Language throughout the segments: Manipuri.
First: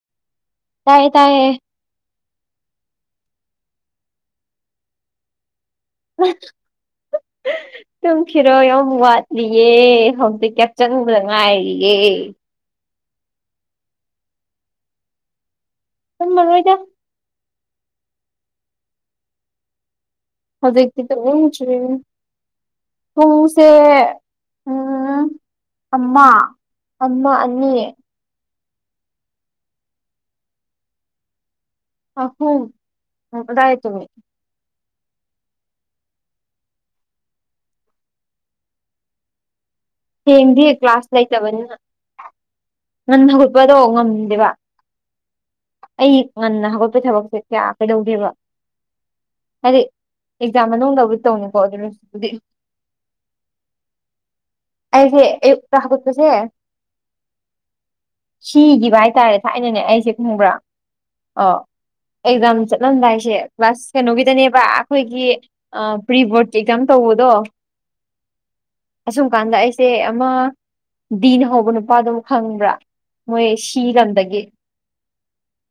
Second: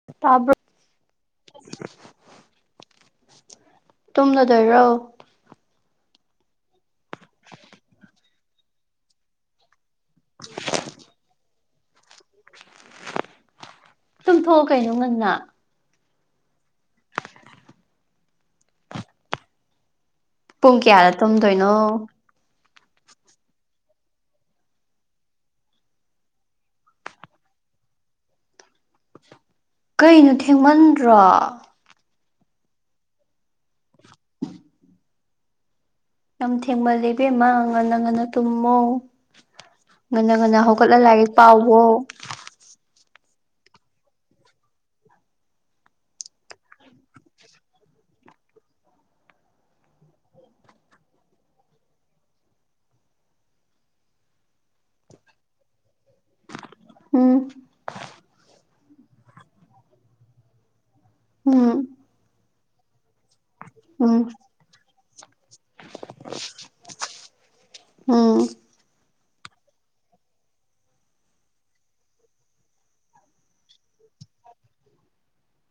[unintelligible] ꯇꯥꯏ ꯇꯥꯏ ꯇꯨꯝꯂꯗꯣꯏꯔꯣ [unintelligible] ꯇꯨꯝꯈꯤꯔꯣꯏ ꯌꯥꯝ ꯋꯥꯠꯂꯤꯌꯦ ꯍꯧꯖꯤꯛ ꯌꯥꯆꯪꯕꯗ ꯉꯥꯏꯔꯤꯌꯦ ꯇꯨꯝꯊꯣꯛꯑꯣ ꯀꯩꯅꯣ ꯉꯟꯅ ꯇꯨꯝꯃꯔꯣꯏꯗ ꯄꯨꯡ ꯍꯧꯖꯤꯛꯇꯤ ꯀꯌꯥꯗ ꯇꯨꯝꯗꯣꯏꯅꯣ ꯇꯨꯝꯅꯤꯡꯗ꯭ꯔꯤ ꯄꯨꯡꯁꯦ ꯎꯝ [unintelligible] ꯑꯃ ꯑꯃ ꯑꯅꯤ ꯀꯩꯅꯣ ꯊꯦꯡꯃꯟꯗ꯭ꯔꯣ [unintelligible] ꯀꯗꯥꯏ ꯇꯨꯝꯃꯤ ꯌꯥꯝ ꯊꯦꯡꯃꯜꯂꯦ ꯏꯕꯦꯝꯃ ꯉꯟꯅ ꯉꯟꯅ ꯇꯨꯝꯃꯣ ꯉꯟꯅ ꯉꯟꯅ ꯍꯌꯦꯡꯗꯤ ꯍꯧꯒꯠꯂ ꯀ꯭ꯂꯥꯁ ꯂꯥꯏꯔꯤꯛ ꯂꯩꯇꯕꯅꯤꯅ ꯄꯥꯎꯋꯣ ꯉꯟꯅ ꯍꯧꯒꯠꯄꯗꯣ ꯉꯝꯗꯦꯕ ꯑꯩ ꯉꯟꯅ ꯍꯧꯒꯠꯄꯩ ꯊꯕꯛꯁꯦ ꯀꯌꯥ ꯀꯩꯗꯧꯗꯦꯕ ꯍꯥꯏꯗꯤ ꯑꯦꯛꯖꯥꯝ ꯃꯅꯨꯡꯗꯕꯨ ꯇꯧꯅꯤꯀꯣ [unintelligible] ꯑꯩꯗꯤ ꯑꯌꯨꯛꯇꯥ ꯍꯧꯒꯠꯄꯁꯦ ꯎꯝ ꯈꯤꯒꯤꯕ ꯍꯥꯏꯇꯥꯔꯦ ꯊꯥꯏꯅꯅꯦ ꯑꯩꯁꯦ ꯈꯪꯕ꯭ꯔꯥ ꯑꯥ ꯎꯝ ꯑꯦꯛꯖꯥꯝ ꯆꯠꯂꯝꯗꯥꯏꯁꯦ ꯀ꯭ꯂꯥꯖ ꯎꯝ ꯀꯩꯅꯣꯒꯤꯗꯅꯦꯕ ꯑꯩꯈꯣꯏꯒꯤ ꯑꯥ ꯄ꯭ꯔꯤꯕꯣꯔꯠꯀꯤ ꯑꯦꯛꯖꯥꯝ ꯇꯧꯕꯗꯣ ꯎꯝ ꯄꯥꯟꯗ ꯑꯩꯁꯦ ꯑꯃ ꯗꯤꯅ ꯍꯧꯕ ꯅꯨꯄꯥꯗꯨ ꯈꯪꯕ꯭ꯔꯥ ꯃꯣꯏ ꯁꯤ ꯂꯝꯗꯒꯤ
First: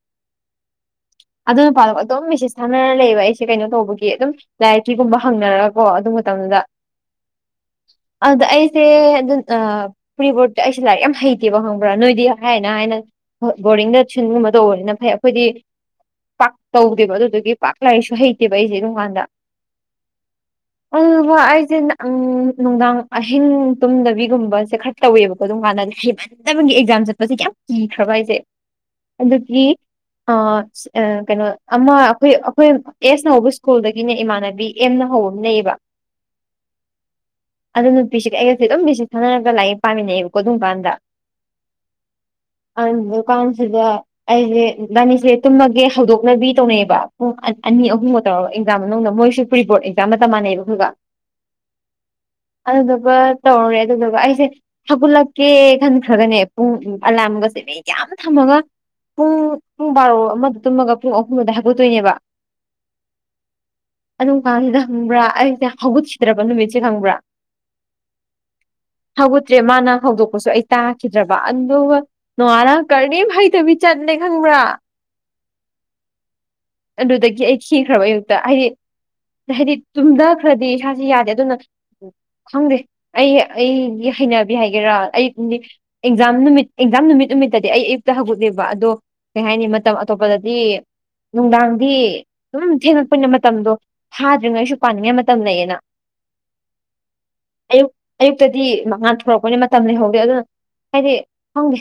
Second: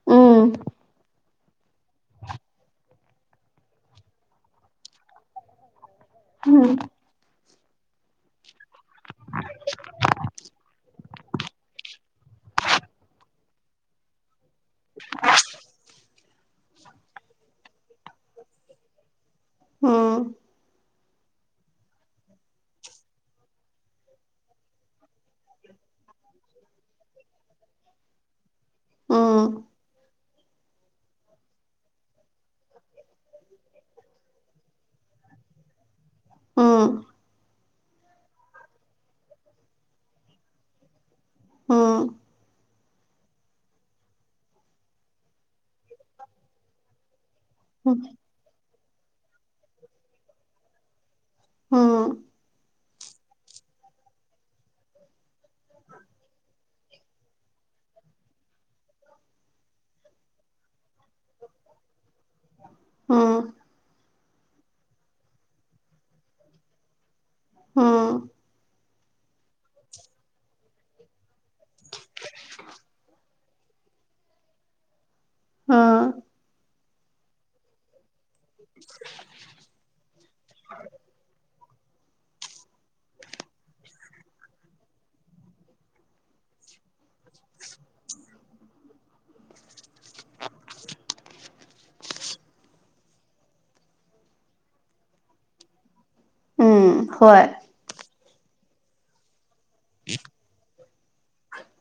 ꯎꯝ ꯑꯗꯨ ꯅꯨꯄꯥꯗꯨ ꯑꯗꯨꯝ ꯃꯦꯁꯦꯁ ꯊꯥꯟꯅꯔꯥ ꯂꯩꯕ ꯑꯩꯁꯦ ꯀꯩꯅꯣ ꯇꯧꯕꯒꯤ ꯑꯗꯨꯝ ꯂꯥꯏꯔꯤꯛꯀꯤꯒꯨꯝꯕ ꯍꯪꯅꯔꯒꯀꯣ ꯑꯗꯨ ꯃꯇꯝꯗꯨꯗ ꯑꯗꯨꯗ ꯑꯩꯁꯦ [unintelligible] ꯄ꯭ꯔꯤꯕꯣꯔꯠꯇ ꯑꯩꯁꯦ ꯂꯥꯏꯔꯤꯛ ꯌꯥꯝ ꯍꯩꯇꯦꯕ ꯈꯪꯕ꯭ꯔꯥ ꯅꯣꯏꯗꯤ ꯍꯥꯏꯅ ꯍꯥꯏꯅ ꯍꯣꯏ ꯕꯣꯔꯗꯤꯡꯗ [unintelligible] ꯒꯨꯝꯕ ꯇꯧꯕꯅꯤꯅ ꯐꯩ ꯑꯩꯈꯣꯏꯗꯤ ꯄꯥꯛ ꯇꯧꯗꯦꯕ ꯑꯗꯨꯗꯨꯒꯤ ꯄꯥꯛ ꯂꯥꯏꯔꯤꯛꯁꯨ ꯍꯩꯇꯦꯕ ꯑꯩꯖꯦ ꯑꯗꯨꯝꯀꯥꯟꯗ ꯎꯝ ꯎꯝ ꯍꯣꯏ ꯑꯩꯖꯦ ꯑꯪ ꯅꯨꯡꯗꯥꯡ ꯑꯍꯤꯡ ꯇꯨꯝꯗꯕꯤꯒꯨꯝꯕꯁꯦ ꯈꯔ ꯇꯧꯋꯦꯕꯀꯣ ꯑꯗꯨꯝ ꯀꯥꯟꯗ [unintelligible] [unintelligible] ꯑꯦꯛꯖꯥꯝ ꯆꯠꯄꯁꯦ ꯀꯌꯥꯝ ꯀꯤꯈ꯭ꯔꯕ [unintelligible] ꯎꯝ ꯎꯝ ꯑꯗꯨꯒꯤ ꯑꯥ [unintelligible] ꯀꯩꯅꯣ ꯑꯃ ꯑꯩꯈꯣꯏ ꯑꯩꯈꯣꯏ ꯑꯦꯁꯅ ꯍꯧꯕ ꯁ꯭ꯀꯨꯜꯗꯒꯤꯅꯦ ꯏꯃꯥꯟꯅꯕꯤ ꯑꯦꯝꯅ ꯍꯧꯕ ꯑꯃ ꯂꯩꯌꯦꯕ ꯑꯥ ꯑꯗꯨ ꯅꯨꯄꯤꯁꯤꯒ ꯑꯩꯒꯁꯦ ꯑꯗꯨꯝ ꯃꯦꯁꯦꯖ ꯊꯥꯅꯔꯒ ꯂꯥꯏꯔꯤꯛ ꯄꯥꯃꯤꯟꯅꯩꯕꯀꯣ ꯑꯗꯨꯝ ꯀꯥꯟꯗ ꯑꯥ [unintelligible] ꯀꯥꯟꯁꯤꯗ ꯑꯩꯖꯦ ꯏꯕꯥꯅꯤꯁꯦ ꯇꯨꯝꯃꯒꯦ ꯍꯧꯗꯣꯛꯅꯕꯤ ꯇꯧꯅꯩꯕ ꯄꯨꯡ ꯑꯅꯤ ꯑꯅꯤ ꯑꯍꯨꯝꯒ ꯇꯧꯔꯒ ꯑꯦꯛꯖꯥꯝ ꯃꯅꯨꯡꯗ ꯃꯣꯏꯁꯨ ꯄ꯭ꯔꯤꯕꯣꯔꯠ ꯑꯦꯛꯖꯥꯝ ꯃꯇꯝ ꯃꯥꯟꯅꯩꯕ ꯑꯩꯈꯣꯏꯒ ꯑꯥ ꯑꯗꯨꯗꯨꯒ ꯇꯧꯔꯦ ꯑꯗꯨꯗꯨꯒ ꯑꯩꯁꯦ ꯍꯧꯒꯠꯂꯛꯀꯦ ꯈꯟꯈ꯭ꯔꯒꯅꯦ ꯄꯨꯡ ꯑꯂꯥꯝꯒꯁꯦ ꯃꯌꯥꯝ ꯊꯝꯃꯒ ꯄꯨꯡ ꯄꯨꯡ ꯕꯥꯔꯣ ꯑꯃꯗ ꯇꯨꯝꯃꯒ ꯄꯨꯡ ꯑꯍꯨꯝꯑꯗꯥꯏ ꯍꯧꯒꯠꯇꯣꯏꯅꯦꯕ ꯑꯥ ꯑꯗꯨꯝ ꯀꯥꯟꯁꯤꯗ ꯈꯪꯕ꯭ꯔꯥ ꯑꯩꯖꯦ ꯍꯧꯒꯠꯈꯤꯗ꯭ꯔꯥꯕ ꯅꯨꯃꯤꯠꯁꯦ ꯈꯪꯕ꯭ꯔꯥ ꯑꯥ ꯍꯧꯒꯠꯇ꯭ꯔꯦ ꯃꯥꯅ ꯍꯧꯗꯣꯛꯄꯁꯨ ꯑꯩ ꯇꯥꯈꯤꯗ꯭ꯔꯥꯕ ꯑꯗꯨꯒ ꯅꯣꯡꯉꯥꯜꯂ ꯀ꯭ꯔꯤꯝ ꯍꯩꯇꯕꯤ ꯆꯠꯂꯦ ꯈꯪꯕ꯭ꯔꯥ ꯑꯥ ꯑꯗꯨꯗꯒꯤ ꯑꯩ ꯈꯤꯈ꯭ꯔꯥꯕ ꯑꯌꯨꯛꯇ ꯍꯥꯏꯗꯤ ꯍꯥꯏꯗꯤ ꯇꯨꯝꯊꯈ꯭ꯔꯗꯤ ꯏꯁꯥꯁꯦ ꯌꯥꯗꯦ ꯑꯗꯨꯅ ꯎꯝ ꯈꯪꯗꯦ ꯑꯩ ꯑꯩꯒꯤ ꯍꯩꯅꯕꯤ ꯍꯥꯏꯒꯦꯔꯥ ꯑꯩꯗꯤ ꯑꯦꯛꯖꯥꯝ ꯅꯨꯃꯤꯠ ꯑꯦꯛꯖꯥꯝ ꯅꯨꯃꯤꯠ ꯅꯨꯃꯤꯠꯇꯗꯤ ꯑꯩ ꯑꯌꯨꯛꯇ ꯍꯧꯒꯠꯂꯦꯕ ꯑꯗꯣ ꯀꯩ ꯍꯥꯏꯅꯤ ꯃꯇꯝ ꯑꯇꯣꯞꯄꯗꯗꯤ ꯅꯨꯡꯗꯥꯡꯗꯤ ꯗꯨꯝ ꯊꯦꯡꯉꯛꯄꯅ ꯃꯇꯝꯗꯣ ꯐꯥꯗ꯭ꯔꯤꯉꯩꯁꯨ ꯄꯥꯅꯤꯡꯉꯥꯏ ꯃꯇꯝ ꯂꯩꯌꯦꯅ ꯎꯝ ꯍꯣꯏ ꯑꯌꯨꯛ ꯑꯌꯨꯛꯇꯗꯤ ꯉꯥꯟꯊꯣꯔꯛꯄꯅꯤ ꯃꯇꯝ ꯂꯩꯍꯧꯗꯦ ꯑꯗꯨꯅ ꯍꯥꯏꯗꯤ ꯈꯪꯗꯦ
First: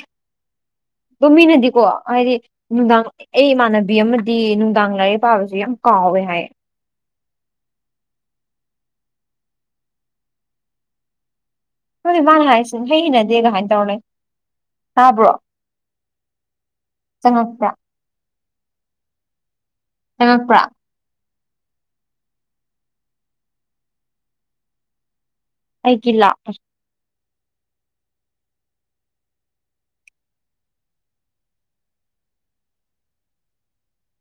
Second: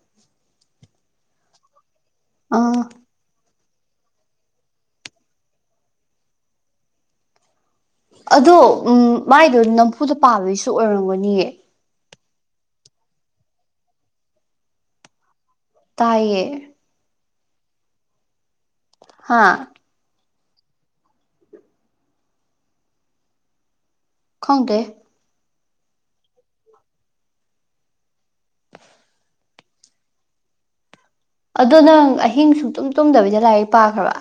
ꯑꯗꯣꯝ ꯃꯤꯅꯗꯤꯀꯣ ꯍꯥꯏꯗꯤ ꯑꯥ ꯅꯨꯡꯗꯥꯡ ꯑꯩ ꯏꯃꯥꯟꯅꯕꯤ ꯑꯃꯗꯤ ꯅꯨꯡꯗꯥꯡ ꯂꯥꯏꯔꯤꯛ ꯄꯥꯕꯖꯦ ꯌꯥꯝ ꯀꯥꯎꯋꯦ ꯍꯥꯏ ꯑꯗꯣ ꯎꯝ ꯃꯥꯏꯗꯣ ꯅꯝꯐꯨꯗ ꯄꯥꯕꯩꯁꯨ ꯑꯣꯏꯔꯝꯒꯅꯤꯌꯦ ꯈꯪꯗꯦ ꯃꯥꯅ ꯍꯥꯏꯁꯤꯅ ꯢꯍꯩ ꯍꯩꯩꯅꯗꯦ [unintelligible] ꯇꯧꯔꯥ ꯂꯩ ꯇꯥꯕ꯭ꯔꯣ ꯇꯥꯏꯌꯦ ꯆꯪꯉꯛꯄ꯭ꯔꯥ ꯍꯥꯥ ꯆꯪꯉꯛꯄ꯭ꯔꯥ ꯈꯪꯗꯦ ꯑꯩꯒꯤ ꯂꯥꯛꯑꯦ ꯑꯗꯨ ꯅꯪ ꯑꯍꯤꯡ ꯁꯨꯡꯇꯨꯝ ꯇꯨꯝꯗꯕꯤꯗ ꯂꯥꯏꯔꯤꯛ ꯄꯥꯈ꯭ꯔꯕ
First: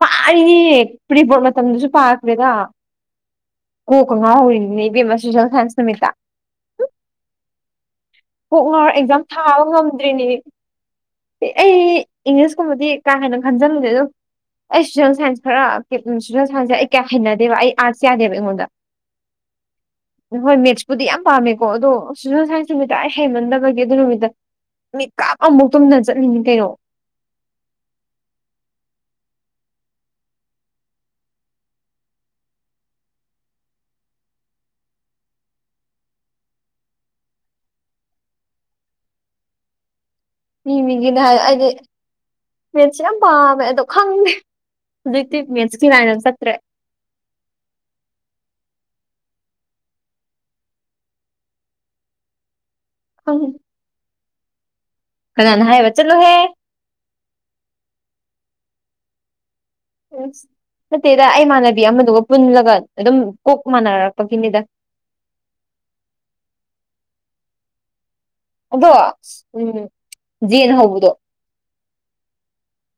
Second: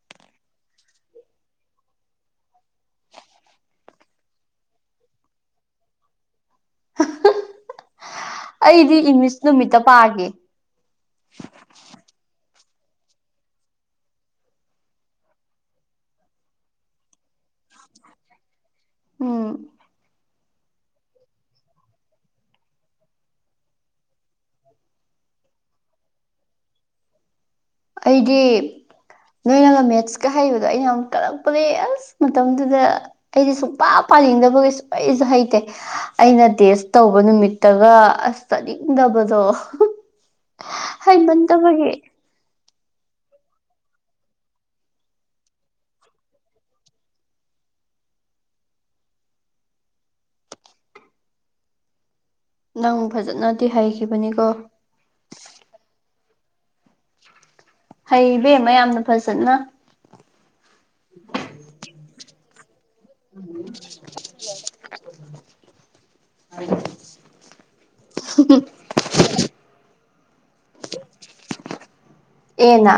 ꯄꯥꯔꯣꯅꯦ ꯄ꯭ꯔꯤꯕꯣꯠ ꯃꯇꯝꯗꯁꯨ ꯄꯥꯈ꯭ꯔꯦꯗ ꯀꯣꯛꯀ ꯉꯥꯎꯔꯤꯅꯤꯅꯦ ꯏꯕꯦꯝꯃ ꯁꯣꯁꯦꯜ ꯁꯥꯏꯟꯁ ꯅꯨꯃꯤꯠꯇ ꯀꯣꯛꯉꯥꯎꯔ ꯑꯩꯗꯤ ꯑꯦꯛꯖꯥꯝ ꯏꯪꯂꯤꯁ ꯊꯥꯕ ꯅꯨꯃꯤꯠꯇ ꯄꯥꯒꯦ ꯉꯝꯗ꯭ꯔꯤꯅꯦ ꯑꯩ ꯏꯪꯂꯤꯁꯀꯨꯝꯕꯗꯤ ꯀꯥ ꯍꯦꯟꯅ ꯈꯟꯖꯟꯂꯨꯗꯦ ꯑꯗꯨ ꯑꯩ ꯁꯣꯁꯦꯜ ꯁꯥꯏꯟꯁ ꯈꯔ ꯁꯣꯁꯦꯜ ꯁꯥꯏꯟꯁꯁꯦ ꯑꯩ ꯀꯌꯥ ꯍꯩꯅꯗꯦꯕ ꯑꯩ ꯑꯥꯔꯠꯁ ꯌꯥꯗꯦꯕ ꯑꯩꯉꯣꯟꯗ ꯎꯝ ꯍꯣꯏ ꯃꯦꯠꯁꯄꯨꯗꯤ ꯌꯥꯝ ꯄꯥꯝꯃꯦꯀꯣ ꯑꯗꯣ ꯁꯣꯁꯦꯜ ꯁꯥꯏꯟꯁ ꯅꯨꯃꯤꯠ ꯇ ꯑꯩ ꯍꯩꯃꯟꯗꯕꯒꯦ ꯑꯗꯨ ꯅꯨꯃꯤꯠꯇ ꯃꯤꯠꯀꯞ ꯑꯃꯕꯨꯛ ꯇꯨꯝꯗꯅ ꯆꯠꯂꯤꯅꯤ ꯀꯩꯅꯣ ꯑꯩꯗꯤ ꯅꯣꯏꯅꯒ ꯃꯦꯠꯁꯀ ꯍꯩꯕꯗꯣ ꯑꯩꯅ ꯌꯥꯝ ꯀꯜꯂꯛꯄꯅꯦ ꯑꯁ ꯃꯇꯝꯗꯨꯗ ꯑꯩꯗꯤ ꯁꯨꯡꯄꯥ ꯄꯥꯅꯤꯡꯗꯕꯒꯤ ꯁꯨꯛ ꯍꯩꯖꯨ ꯍꯩꯇꯦ ꯑꯩꯅ ꯇꯦꯁ ꯇꯧꯕ ꯅꯨꯃꯤꯠꯇꯒ ꯑꯁ ꯆꯠꯅꯤꯡꯗꯕꯗꯣ ꯃꯤ ꯃꯤꯒꯤꯅꯦ ꯍꯥꯏ ꯑꯩꯗꯤ ꯃꯦꯠꯁꯦ ꯌꯥꯝ ꯄꯥꯝꯃꯦ ꯑꯗꯣ ꯈꯪꯗꯦ ꯍꯧꯖꯤꯛꯇꯤ ꯃꯦꯠꯁꯀꯤ ꯂꯥꯏꯟꯗ ꯆꯠꯇ꯭ꯔꯦ ꯅꯪ ꯈꯪꯗꯦ ꯐꯖꯅꯗꯤ ꯍꯩꯈꯤꯕꯅꯤꯀꯣ ꯀꯅꯥꯅ ꯍꯥꯏꯕ ꯆꯠꯂꯣꯍꯦ ꯍꯩ ꯏꯕꯦꯝꯃ ꯌꯥꯝꯅ ꯐꯖꯅ ꯅꯠꯇꯦꯗ ꯑꯩ ꯏꯃꯥꯟꯅꯕꯤ ꯑꯃꯗꯨꯒ ꯄꯨꯜꯂꯒ ꯑꯗꯨꯝ ꯀꯣꯛ ꯃꯥꯟꯅꯔꯛꯄꯒꯤꯅꯤꯗ ꯑꯗꯣ ꯎꯝ ꯖꯦꯅ ꯍꯧꯕꯗꯣ ꯑꯦꯅ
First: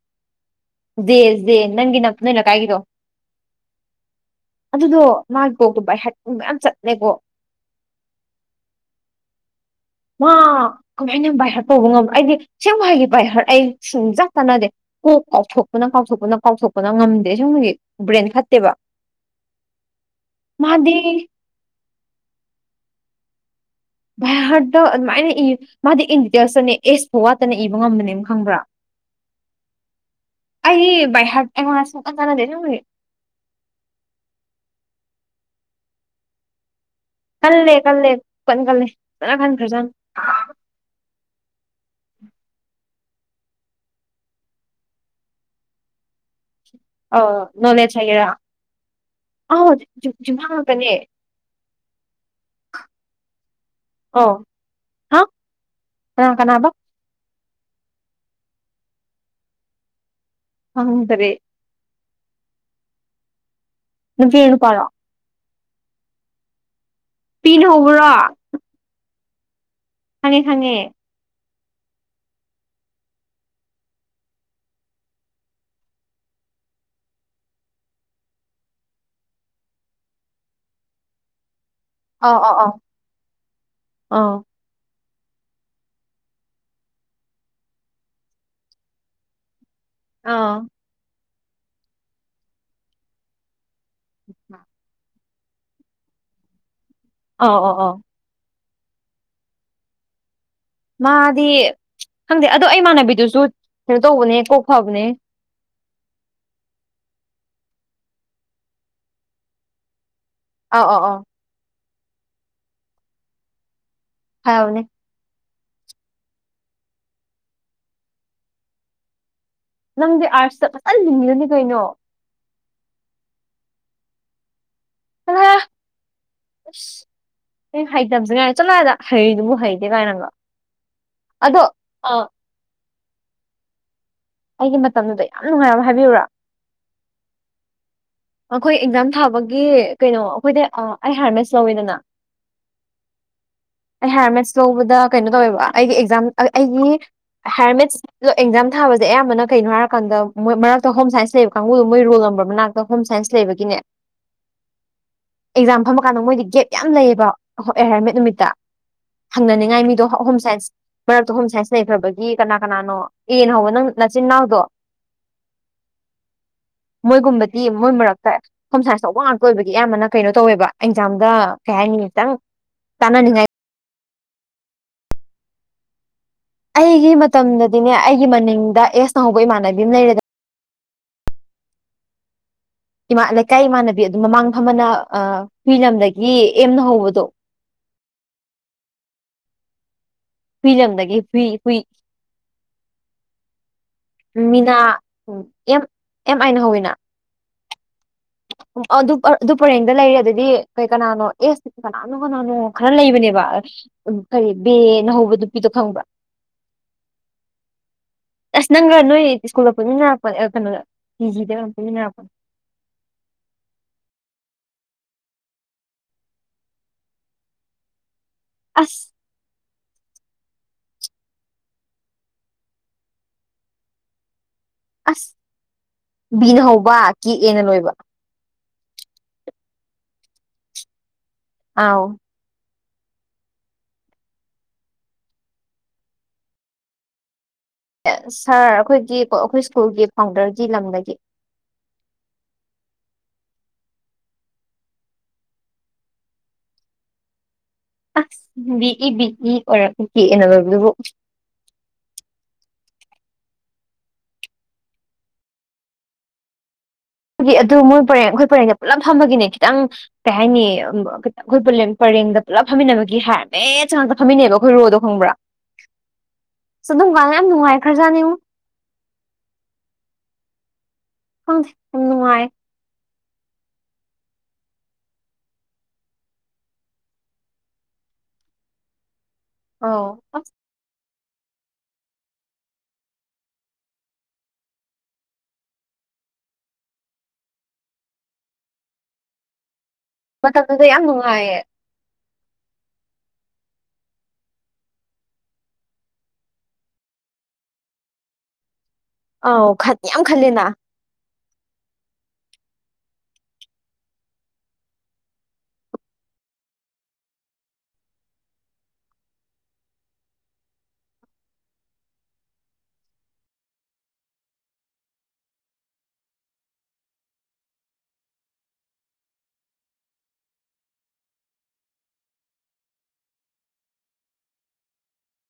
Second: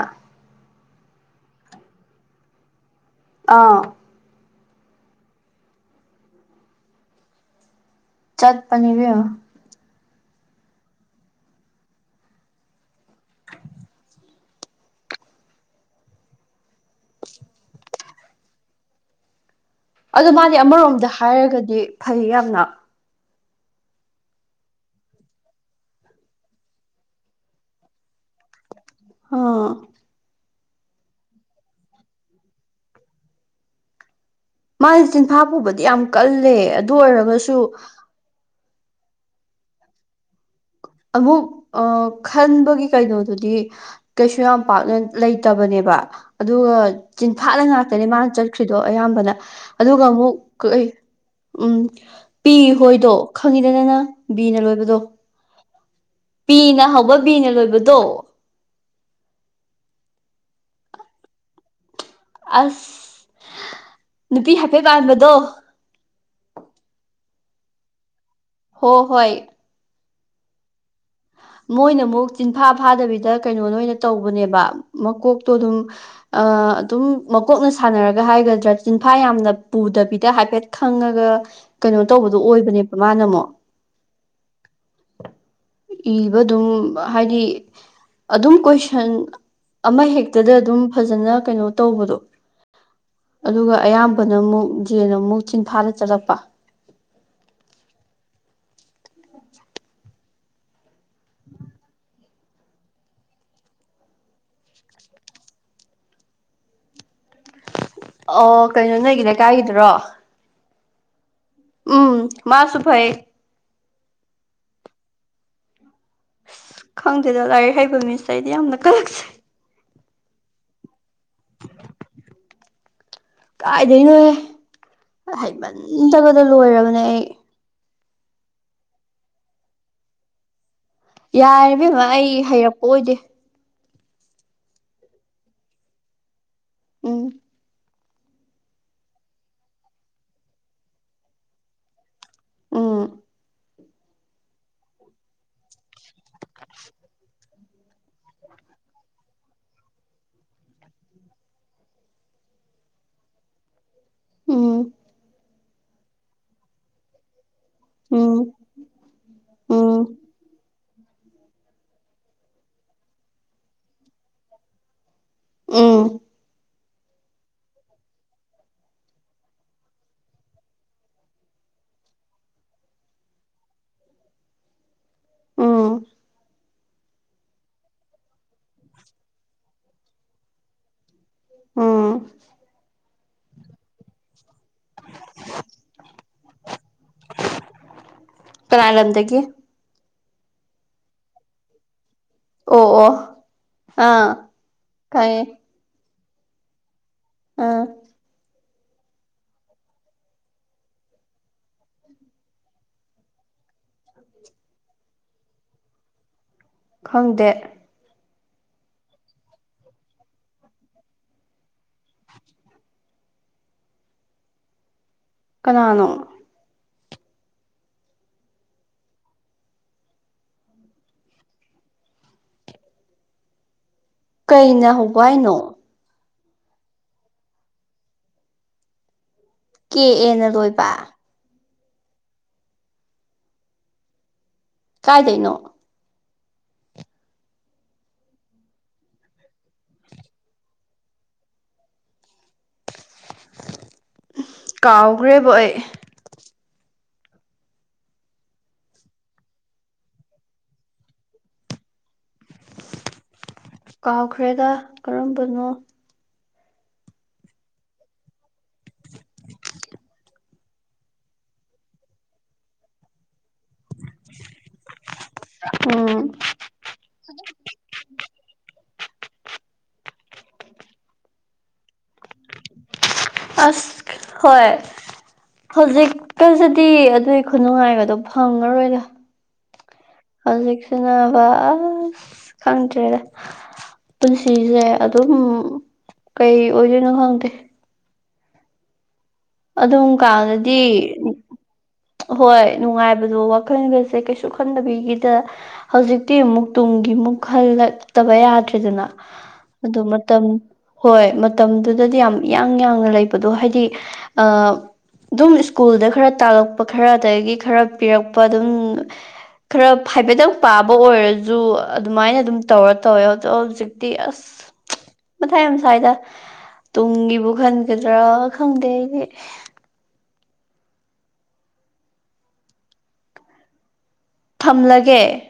ꯖꯦ ꯖꯦ ꯅꯪꯒꯤ ꯅꯪ ꯅꯣꯏ ꯂꯩꯀꯥꯏꯒꯤꯗꯣ ꯑꯥ ꯑꯗꯨꯗꯣ ꯃꯥꯒꯤ ꯀꯣꯛꯇꯣ ꯕꯥꯥꯏꯍꯠ ꯃꯌꯥꯝ ꯆꯠꯂꯦꯀꯣ ꯆꯠꯄꯅꯤ ꯏꯕꯦꯝꯃ ꯃꯥ ꯀꯃꯥꯏꯅ ꯕꯥꯏ ꯍꯔꯠ ꯇꯧꯕ ꯉꯝꯕ ꯑꯩꯗꯤ ꯑꯁꯦꯡꯕ ꯍꯥꯏꯒꯦ ꯕꯥꯏ ꯍꯔꯠ ꯑꯩ ꯁꯨꯡꯆ ꯆꯥꯟꯅꯗꯦ ꯀꯣꯛ ꯀꯥꯎꯊꯣꯛꯄꯅ ꯀꯥꯎꯊꯣꯛꯄꯅ ꯀꯥꯎꯊꯣꯛꯄꯅ ꯉꯝꯗꯦ ꯑꯁꯦꯡꯕꯒꯤ ꯕ꯭ꯔꯦꯟ ꯐꯠꯇꯦꯕ ꯑꯗꯣ ꯃꯥꯗꯤ ꯑꯃꯔꯣꯝꯗ ꯍꯥꯏꯔꯒꯗꯤ ꯐꯩꯌꯦ ꯌꯥꯝꯅ ꯚꯥꯏꯍꯔꯠꯇꯣ ꯑꯗꯨꯃꯥꯏꯅ ꯏ ꯃꯥꯗꯤ ꯏꯟ ꯗꯤꯇꯦꯜꯁꯇꯅꯦ ꯑꯦꯁ ꯐꯥꯎ ꯋꯥꯠꯇꯅ ꯏꯕ ꯉꯝꯕꯅꯦ ꯈꯪꯕ꯭ꯔꯥ ꯍꯥ ꯑꯩ ꯕꯥꯏ ꯍꯔꯠ ꯑꯩꯉꯣꯟꯗ ꯁꯨꯡꯆꯥꯟ ꯆꯥꯟꯅꯗꯦ ꯑꯁꯦꯡꯕꯒꯤ ꯃꯥꯁꯦ ꯆꯤꯟꯐꯥ ꯄꯨꯕꯗꯤ ꯌꯥꯝ ꯀꯜꯂꯦ ꯑꯗꯨ ꯑꯣꯏꯔꯒ ꯀꯜꯂꯦ ꯀꯜꯂꯦ ꯈꯨꯀꯟ ꯀꯜꯂꯦ ꯐꯖꯅ ꯀꯟꯈꯔ꯭ꯖꯥꯠꯅꯤ ꯑꯃꯨꯛ ꯑ ꯈꯟꯕꯒꯤ ꯀꯩꯅꯣꯗꯨꯗꯤ ꯀꯩꯁꯨ ꯌꯥꯝ ꯄꯥꯛꯅ ꯂꯩꯇꯕꯅꯦꯕ ꯑꯗꯨꯒ ꯑꯧ ꯆꯤꯟꯐꯥꯗ ꯅꯣꯂꯦꯖ ꯉꯥꯛꯇꯅꯦ ꯃꯥꯅ ꯍꯥꯏꯒꯦꯔꯥ ꯆꯠꯈ꯭ꯔꯤꯗꯣ ꯑꯌꯥꯝꯕꯅ ꯑꯧ ꯑꯗꯨꯒ ꯑꯃꯨꯛ ꯖꯤꯝꯐꯥ ꯀꯩ ꯉꯥꯛꯇꯅꯦ ꯎꯝ ꯄꯤ ꯍꯣꯏꯗꯣ ꯈꯪꯉꯤꯗꯅ ꯅꯪ ꯑꯧ ꯕꯤꯅ ꯂꯣꯏꯕꯗꯣ ꯍꯥ ꯀꯅꯥ ꯀꯅꯥꯕ ꯄꯤꯅ ꯍꯧꯕ ꯕꯤꯅ ꯂꯣꯏꯕꯗꯣ ꯈꯪꯗ꯭ꯔꯦ ꯑꯁ ꯅꯨꯄꯤꯔ ꯅꯨꯄꯤ ꯍꯥꯏꯐꯦꯠ ꯅꯨꯄꯥꯔꯣ ꯄꯥꯟꯕꯗꯣ ꯄꯤꯅ ꯍꯧꯕꯔꯣ ꯍꯣ ꯍꯣꯏ ꯈꯪꯉꯦ ꯈꯪꯉꯦ ꯃꯣꯏꯅ ꯑꯃꯨꯛ ꯆꯤꯟꯐꯥ ꯐꯥꯗꯕꯤꯗ ꯀꯩꯅꯣꯅ ꯑꯣꯏꯅ ꯇꯧꯕꯅꯦꯕ ꯃꯀꯣꯛꯇꯣ ꯑꯗꯨꯝ ꯑ ꯑꯗꯨꯝ ꯃꯀꯣꯛꯅ ꯁꯥꯟꯅꯔꯒ ꯍꯥꯏꯒꯗ꯭ꯔꯥ ꯆꯤꯟꯐꯥ ꯌꯥꯝꯅ ꯄꯨꯗꯕꯤꯗ ꯍꯥꯏꯐꯦꯠ ꯈꯪꯉꯒ ꯀꯩꯅꯣ ꯇꯧꯕꯗꯣ ꯑꯣꯏꯕꯅꯦꯕ ꯃꯥꯅ ꯑꯃꯨꯛ ꯑꯥꯎ ꯏꯕ ꯑꯗꯨꯝ ꯍꯥꯏꯗꯤ ꯑꯗꯨꯝ ꯀꯣꯏꯁꯟ ꯑꯃ ꯑꯧ ꯍꯦꯛꯇꯗ ꯑꯧ ꯑꯗꯨꯝ ꯐꯖꯅ ꯀꯩꯅꯣ ꯇꯧꯕꯗꯣ ꯑꯗꯨꯒ ꯑꯌꯥꯝꯕꯅ ꯑꯃꯨꯛ ꯖꯦꯅ ꯑꯃꯨꯛ ꯆꯤꯟꯐꯥꯗ ꯆꯠꯂꯛꯄ ꯑꯥ ꯑꯣ ꯑꯣ ꯃꯥꯗꯤ ꯈꯪꯗꯦ ꯑꯗꯣ ꯑꯩ ꯏꯃꯥꯟꯅꯕꯤꯗꯨꯁꯨ ꯀꯩꯅꯣ ꯇꯧꯕꯅꯦ ꯀꯣꯛ ꯐꯕꯅꯦ ꯑꯣ ꯀꯩꯅꯣ ꯅꯣꯏꯒꯤ ꯂꯩꯀꯥꯏꯒꯤꯗꯨꯔꯣ ꯑꯥꯎ ꯑꯥꯎ ꯎꯝ ꯃꯥꯁꯨ ꯐꯩ ꯐꯕꯅꯦ ꯈꯪꯗꯦꯗ ꯂꯥꯏꯔꯤꯛ ꯍꯩꯕ ꯃꯤꯁꯦ ꯑꯩꯗꯤ ꯌꯥꯝꯅ ꯀꯜꯂꯛꯆꯩ꯫ ꯅꯪꯗꯤ ꯑꯥꯔꯠꯁꯇ ꯐꯖꯅ ꯂꯤꯡꯉꯤꯗꯨꯅꯤ ꯀꯩꯅꯣ ꯀꯥꯏꯗꯩꯅꯣꯍꯦ ꯆꯠꯂꯣꯍꯦ ꯍꯩꯃꯟꯗꯕꯗ ꯂꯣꯏꯔꯕꯅꯦ ꯑꯩ꯫ [unintelligible] ꯆꯠꯂꯣꯍꯦ ꯑꯗ ꯍꯩꯔꯤꯗꯨꯕꯨ ꯍꯩꯇꯦ ꯀꯥꯏꯅꯒ ꯑꯗꯣ ꯌꯥꯔꯦ ꯏꯕꯦꯝꯃ ꯑ ꯑꯩ ꯍꯩꯔꯛꯄ ꯑꯣꯏꯗꯦ꯫ ꯑꯩꯒꯤ ꯃꯇꯝꯗꯨꯗ ꯌꯥꯝ ꯅꯨꯡꯉꯥꯏꯕ ꯑꯃ ꯍꯥꯏꯕꯤꯌꯨꯨꯔꯥ꯫ ꯎꯝ ꯑꯈꯣꯏ ꯑꯦꯛꯖꯥꯝ ꯊꯥꯕꯒꯤ ꯀꯩꯅꯣ ꯑꯩꯈꯣꯏꯗꯤ ꯑꯩ ꯍꯥꯏꯌꯥꯔꯃꯦꯁ ꯂꯧꯋꯤꯗꯅ꯫ ꯎꯝ ꯑꯩ ꯍꯥꯏꯌꯔ ꯃꯦꯁ ꯂꯧꯕꯗ ꯀꯩꯅꯣ ꯇꯧꯋꯦꯕ ꯑꯩꯒꯤ ꯑꯦꯛꯖꯥꯝ ꯑꯩ ꯑꯩꯒꯤ ꯍꯥꯏꯌꯥꯔꯃꯦꯠꯁ ꯑꯦꯛꯖꯥꯝ ꯊꯥꯕꯁꯦ ꯑꯌꯥꯝꯕꯅ ꯀꯩꯅꯣ ꯍꯥꯏꯔꯀꯥꯟꯗ ꯃꯣꯏ ꯃꯔꯛ ꯍꯣꯝ ꯁꯥꯏꯟꯁ ꯂꯩꯕ ꯀꯥꯡꯕꯨꯗꯣ ꯃꯣꯏ ꯔꯣꯜ ꯅꯝꯕꯔ ꯃꯅꯥꯛꯇ ꯍꯣꯝ ꯁꯥꯏꯟꯁ ꯂꯩꯕꯒꯤꯅꯦ ꯎꯝ ꯑꯦꯛꯖꯥꯝ ꯐꯝꯃ ꯀꯥꯟꯗ ꯃꯣꯏꯗꯤ ꯒꯦꯞ ꯌꯥꯝ ꯂꯩꯌꯦꯕ ꯑꯍꯣ ꯑꯩ ꯍꯥꯏꯌꯔꯃꯦꯠ ꯎꯝ ꯅꯨꯃꯤꯠꯇ ꯍꯪꯅꯅꯤꯉꯥꯏ ꯃꯤꯗꯣ ꯎꯝ ꯍꯣꯝ ꯁꯥꯏꯟꯁ ꯃꯔꯛꯇꯣ ꯍꯣꯝ ꯁꯥꯏꯟꯁ ꯂꯩꯈ꯭ꯔꯕꯒꯤ ꯀꯅꯥ ꯀꯅꯥꯅꯣ ꯑꯦꯅ ꯍꯧꯕ ꯅꯪ ꯅꯆꯤꯟꯅꯥꯎꯗꯣ ꯎꯝ ꯃꯣꯏꯒꯨꯝꯕꯗꯤ ꯃꯣꯏ ꯃꯔꯛꯇ ꯍꯣꯝ ꯁꯥꯏꯟꯁ ꯂꯧꯕ ꯉꯥꯛꯇ ꯑꯣꯏꯕꯒꯤ ꯑꯌꯥꯝꯕꯅ ꯀꯩꯅꯣ ꯇꯧꯋꯦꯕ ꯑꯦꯛꯖꯥꯝꯗ ꯀꯩ ꯍꯥꯏꯅꯤ ꯈꯤꯇꯪ ꯇꯥꯟꯅꯅꯤꯡꯉꯥꯏ ꯎꯝ ꯑꯩꯒꯤ ꯃꯇꯝꯗꯗꯤꯅꯦ ꯑꯩꯒꯤ ꯃꯅꯤꯡꯗ ꯑꯦꯁ ꯅ ꯍꯧꯕ ꯏꯃꯥꯟꯅꯕꯤ ꯑꯃ ꯂꯩꯔꯦꯗ ꯎꯝ ꯏꯃꯥ ꯂꯩꯀꯥꯏ ꯏꯃꯥꯟꯅꯕꯤ ꯑꯗꯨꯝ ꯃꯃꯥꯡ ꯐꯝꯕꯅ ꯑ ꯍꯨꯏ ꯂꯝꯗꯒꯤ ꯑꯦꯝꯅ ꯍꯧꯕꯗꯣ ꯀꯅꯥꯥ ꯂꯝꯗꯒꯤ ꯍꯨꯏ ꯂꯝꯗꯒꯤ ꯍꯨꯏ ꯍꯨꯏ ꯑꯣ ꯑꯣ ꯑꯥ ꯃꯤꯅꯥ ꯈꯪꯉꯦ ꯑꯦꯝ ꯑꯦꯝ ꯑꯥꯏꯅ ꯍꯧꯋꯤꯅ ꯑꯥ ꯎ ꯑꯗꯨ ꯑꯗꯨ ꯄꯔꯦꯡꯗ ꯂꯩꯔꯦ ꯑꯗꯨꯗꯤ ꯀꯩ ꯀꯅꯥꯅꯣ ꯑꯦꯁ ꯀꯅꯥꯅꯣ ꯀꯅꯥꯅꯣ ꯈꯔ ꯂꯩꯕꯅꯦꯕ ꯎ ꯀꯔꯤ ꯕꯦꯅ ꯍꯧꯕ ꯅꯨꯄꯤꯗꯣ ꯈꯪꯕ꯭ꯔ? ꯈꯪꯗꯦ ꯑꯁ ꯅꯪꯒ ꯅꯣꯏ ꯁ꯭ꯀꯨꯜꯒ ꯄꯨꯤꯃꯤꯟꯅꯔꯛꯄꯅꯦ ꯀꯩꯅꯣ ꯇꯤ ꯖꯤꯗ ꯑꯣꯏꯅ ꯄꯨꯤꯃꯤꯟꯅꯔꯛꯄꯅꯦ꯫ ꯀꯅꯥꯅꯣ ꯑꯁ ꯀꯩꯅ ꯍꯧꯕ ꯑꯁ ꯍꯥꯏꯅꯣ꯫ ꯕꯤꯅ ꯍꯧꯕ ꯀꯦ ꯑꯦꯅ ꯂꯣꯏꯕ꯫ ꯀꯦ ꯑꯦꯅ ꯂꯣꯏꯕ ꯑꯥꯎ ꯀꯥꯏꯗꯩꯅꯣ ꯁꯥꯔ ꯑꯩꯈꯣꯏꯒꯤ ꯑꯩꯈꯣꯏ ꯁ꯭ꯀꯨꯜꯒꯤ ꯐꯥꯎꯟꯗꯔꯒꯤ ꯂꯝꯗꯒꯤ ꯀꯥꯎꯈ꯭ꯔꯦꯕꯣ ꯑꯩ ꯑꯁ ꯕꯤꯛꯏ ꯕꯤꯛꯏ ꯑꯣꯏꯔꯛ ꯄ ꯀꯦꯑꯦꯅ ꯂꯣꯏꯔꯛꯄꯗꯨꯕꯨ ꯀꯥꯎꯈ꯭ꯔꯦꯗ ꯀꯔꯝꯕꯅꯣ ꯒꯤ ꯑꯗꯨ ꯃꯣꯏ ꯄꯔꯦꯡ ꯑꯩꯈꯣꯏ ꯄꯔꯦꯡ ꯄꯨꯂꯞ ꯐꯝꯕꯒꯤꯅꯦ ꯈꯤꯇꯪ ꯀꯩ ꯍꯥꯏꯅꯤ [unintelligible] ꯑꯩꯈꯣꯏ ꯄꯔꯦꯡꯗ ꯄꯨꯂꯞ ꯐꯝꯃꯤꯟꯅꯕꯒꯤ ꯍꯥꯏ ꯑꯦ ꯆꯥꯡꯗ ꯐꯝꯃꯤꯅꯦꯕ ꯑꯈꯣꯏ ꯔꯣꯗꯣ ꯈꯪꯕ꯭ꯔꯥ ꯎꯝ ꯁꯨꯗꯨꯝꯕ ꯌꯥꯝ ꯅꯨꯡꯉꯥꯏꯈ꯭ꯔꯖꯥꯠꯅꯤꯉꯣ ꯈꯪꯗꯦ ꯌꯥꯝ ꯅꯨꯡꯉꯥꯏ ꯑꯁ ꯍꯣꯏ ꯍꯨꯖꯤꯛꯀꯁꯤꯗꯤ ꯑꯗꯨꯏ ꯈꯨꯅꯨꯡꯉꯥꯏꯒꯗꯣ ꯐꯪꯉꯔꯣꯏꯗ ꯑꯣ ꯑꯁ ꯍꯧꯖꯤꯛꯁꯤꯟꯅꯕ ꯑꯁ ꯈꯪꯗ꯭ꯔꯦꯗ ꯄꯨꯟꯁꯤꯁꯦ ꯑꯗꯨꯝ ꯀꯩ ꯑꯣꯏꯗꯣꯏꯅꯣ ꯈꯪꯗꯦ ꯑꯗꯨꯝ ꯀꯥꯟꯗꯗꯤ ꯃꯇꯝꯗꯨꯗ ꯌꯥꯝ ꯅꯨꯡꯉꯥꯏꯌꯦ ꯍꯣꯏ ꯅꯨꯡꯉꯥꯏꯕꯗꯣ ꯋꯥꯈꯜꯒꯁꯦ ꯀꯩꯁꯨ ꯈꯟꯗꯕꯤꯒꯤꯗ ꯍꯧꯖꯤꯛꯇꯤ ꯑꯃꯨꯛ ꯇꯨꯡꯒꯤ ꯃꯨꯛ ꯍꯜꯂꯛꯇꯕ ꯌꯥꯗ꯭ꯔꯦꯗꯅ ꯑꯧ ꯑꯗꯨ ꯌꯥꯝ ꯃꯇꯝ ꯈꯜꯂꯦꯅ ꯍꯣꯏ ꯃꯇꯝꯗꯨꯗꯗꯤ ꯌꯥꯝ ꯏꯌꯥꯡ ꯌꯥꯡꯅ ꯂꯩꯕꯗꯣ ꯍꯥꯏꯗꯤ ꯑ ꯗꯨꯝ ꯁ꯭ꯀꯨꯜꯗ ꯈꯔ ꯇꯥꯜꯂꯛꯄ ꯈꯔ ꯑꯗꯒꯤ ꯈꯔ ꯄꯤꯔꯛꯄ ꯑꯗꯨꯝ ꯈꯔ ꯍꯥꯏꯐꯦꯠꯇꯪ ꯄꯥꯕ ꯑꯣꯏꯔꯖꯨ ꯑꯗꯨꯃꯥꯏꯅ ꯑꯗꯨꯝ ꯇꯧꯔ ꯇꯧꯋꯦ ꯑꯗꯣ ꯍꯧꯖꯤꯛꯇꯤ ꯑꯁ ꯃꯊꯥ ꯌꯥꯃ ꯁꯥꯏꯗ ꯇꯨꯡꯒꯤꯕꯨ ꯈꯟꯒꯗ꯭ꯔꯥ ꯈꯪꯗꯦ ꯑꯩꯗꯤ ꯊꯝꯂꯒꯦ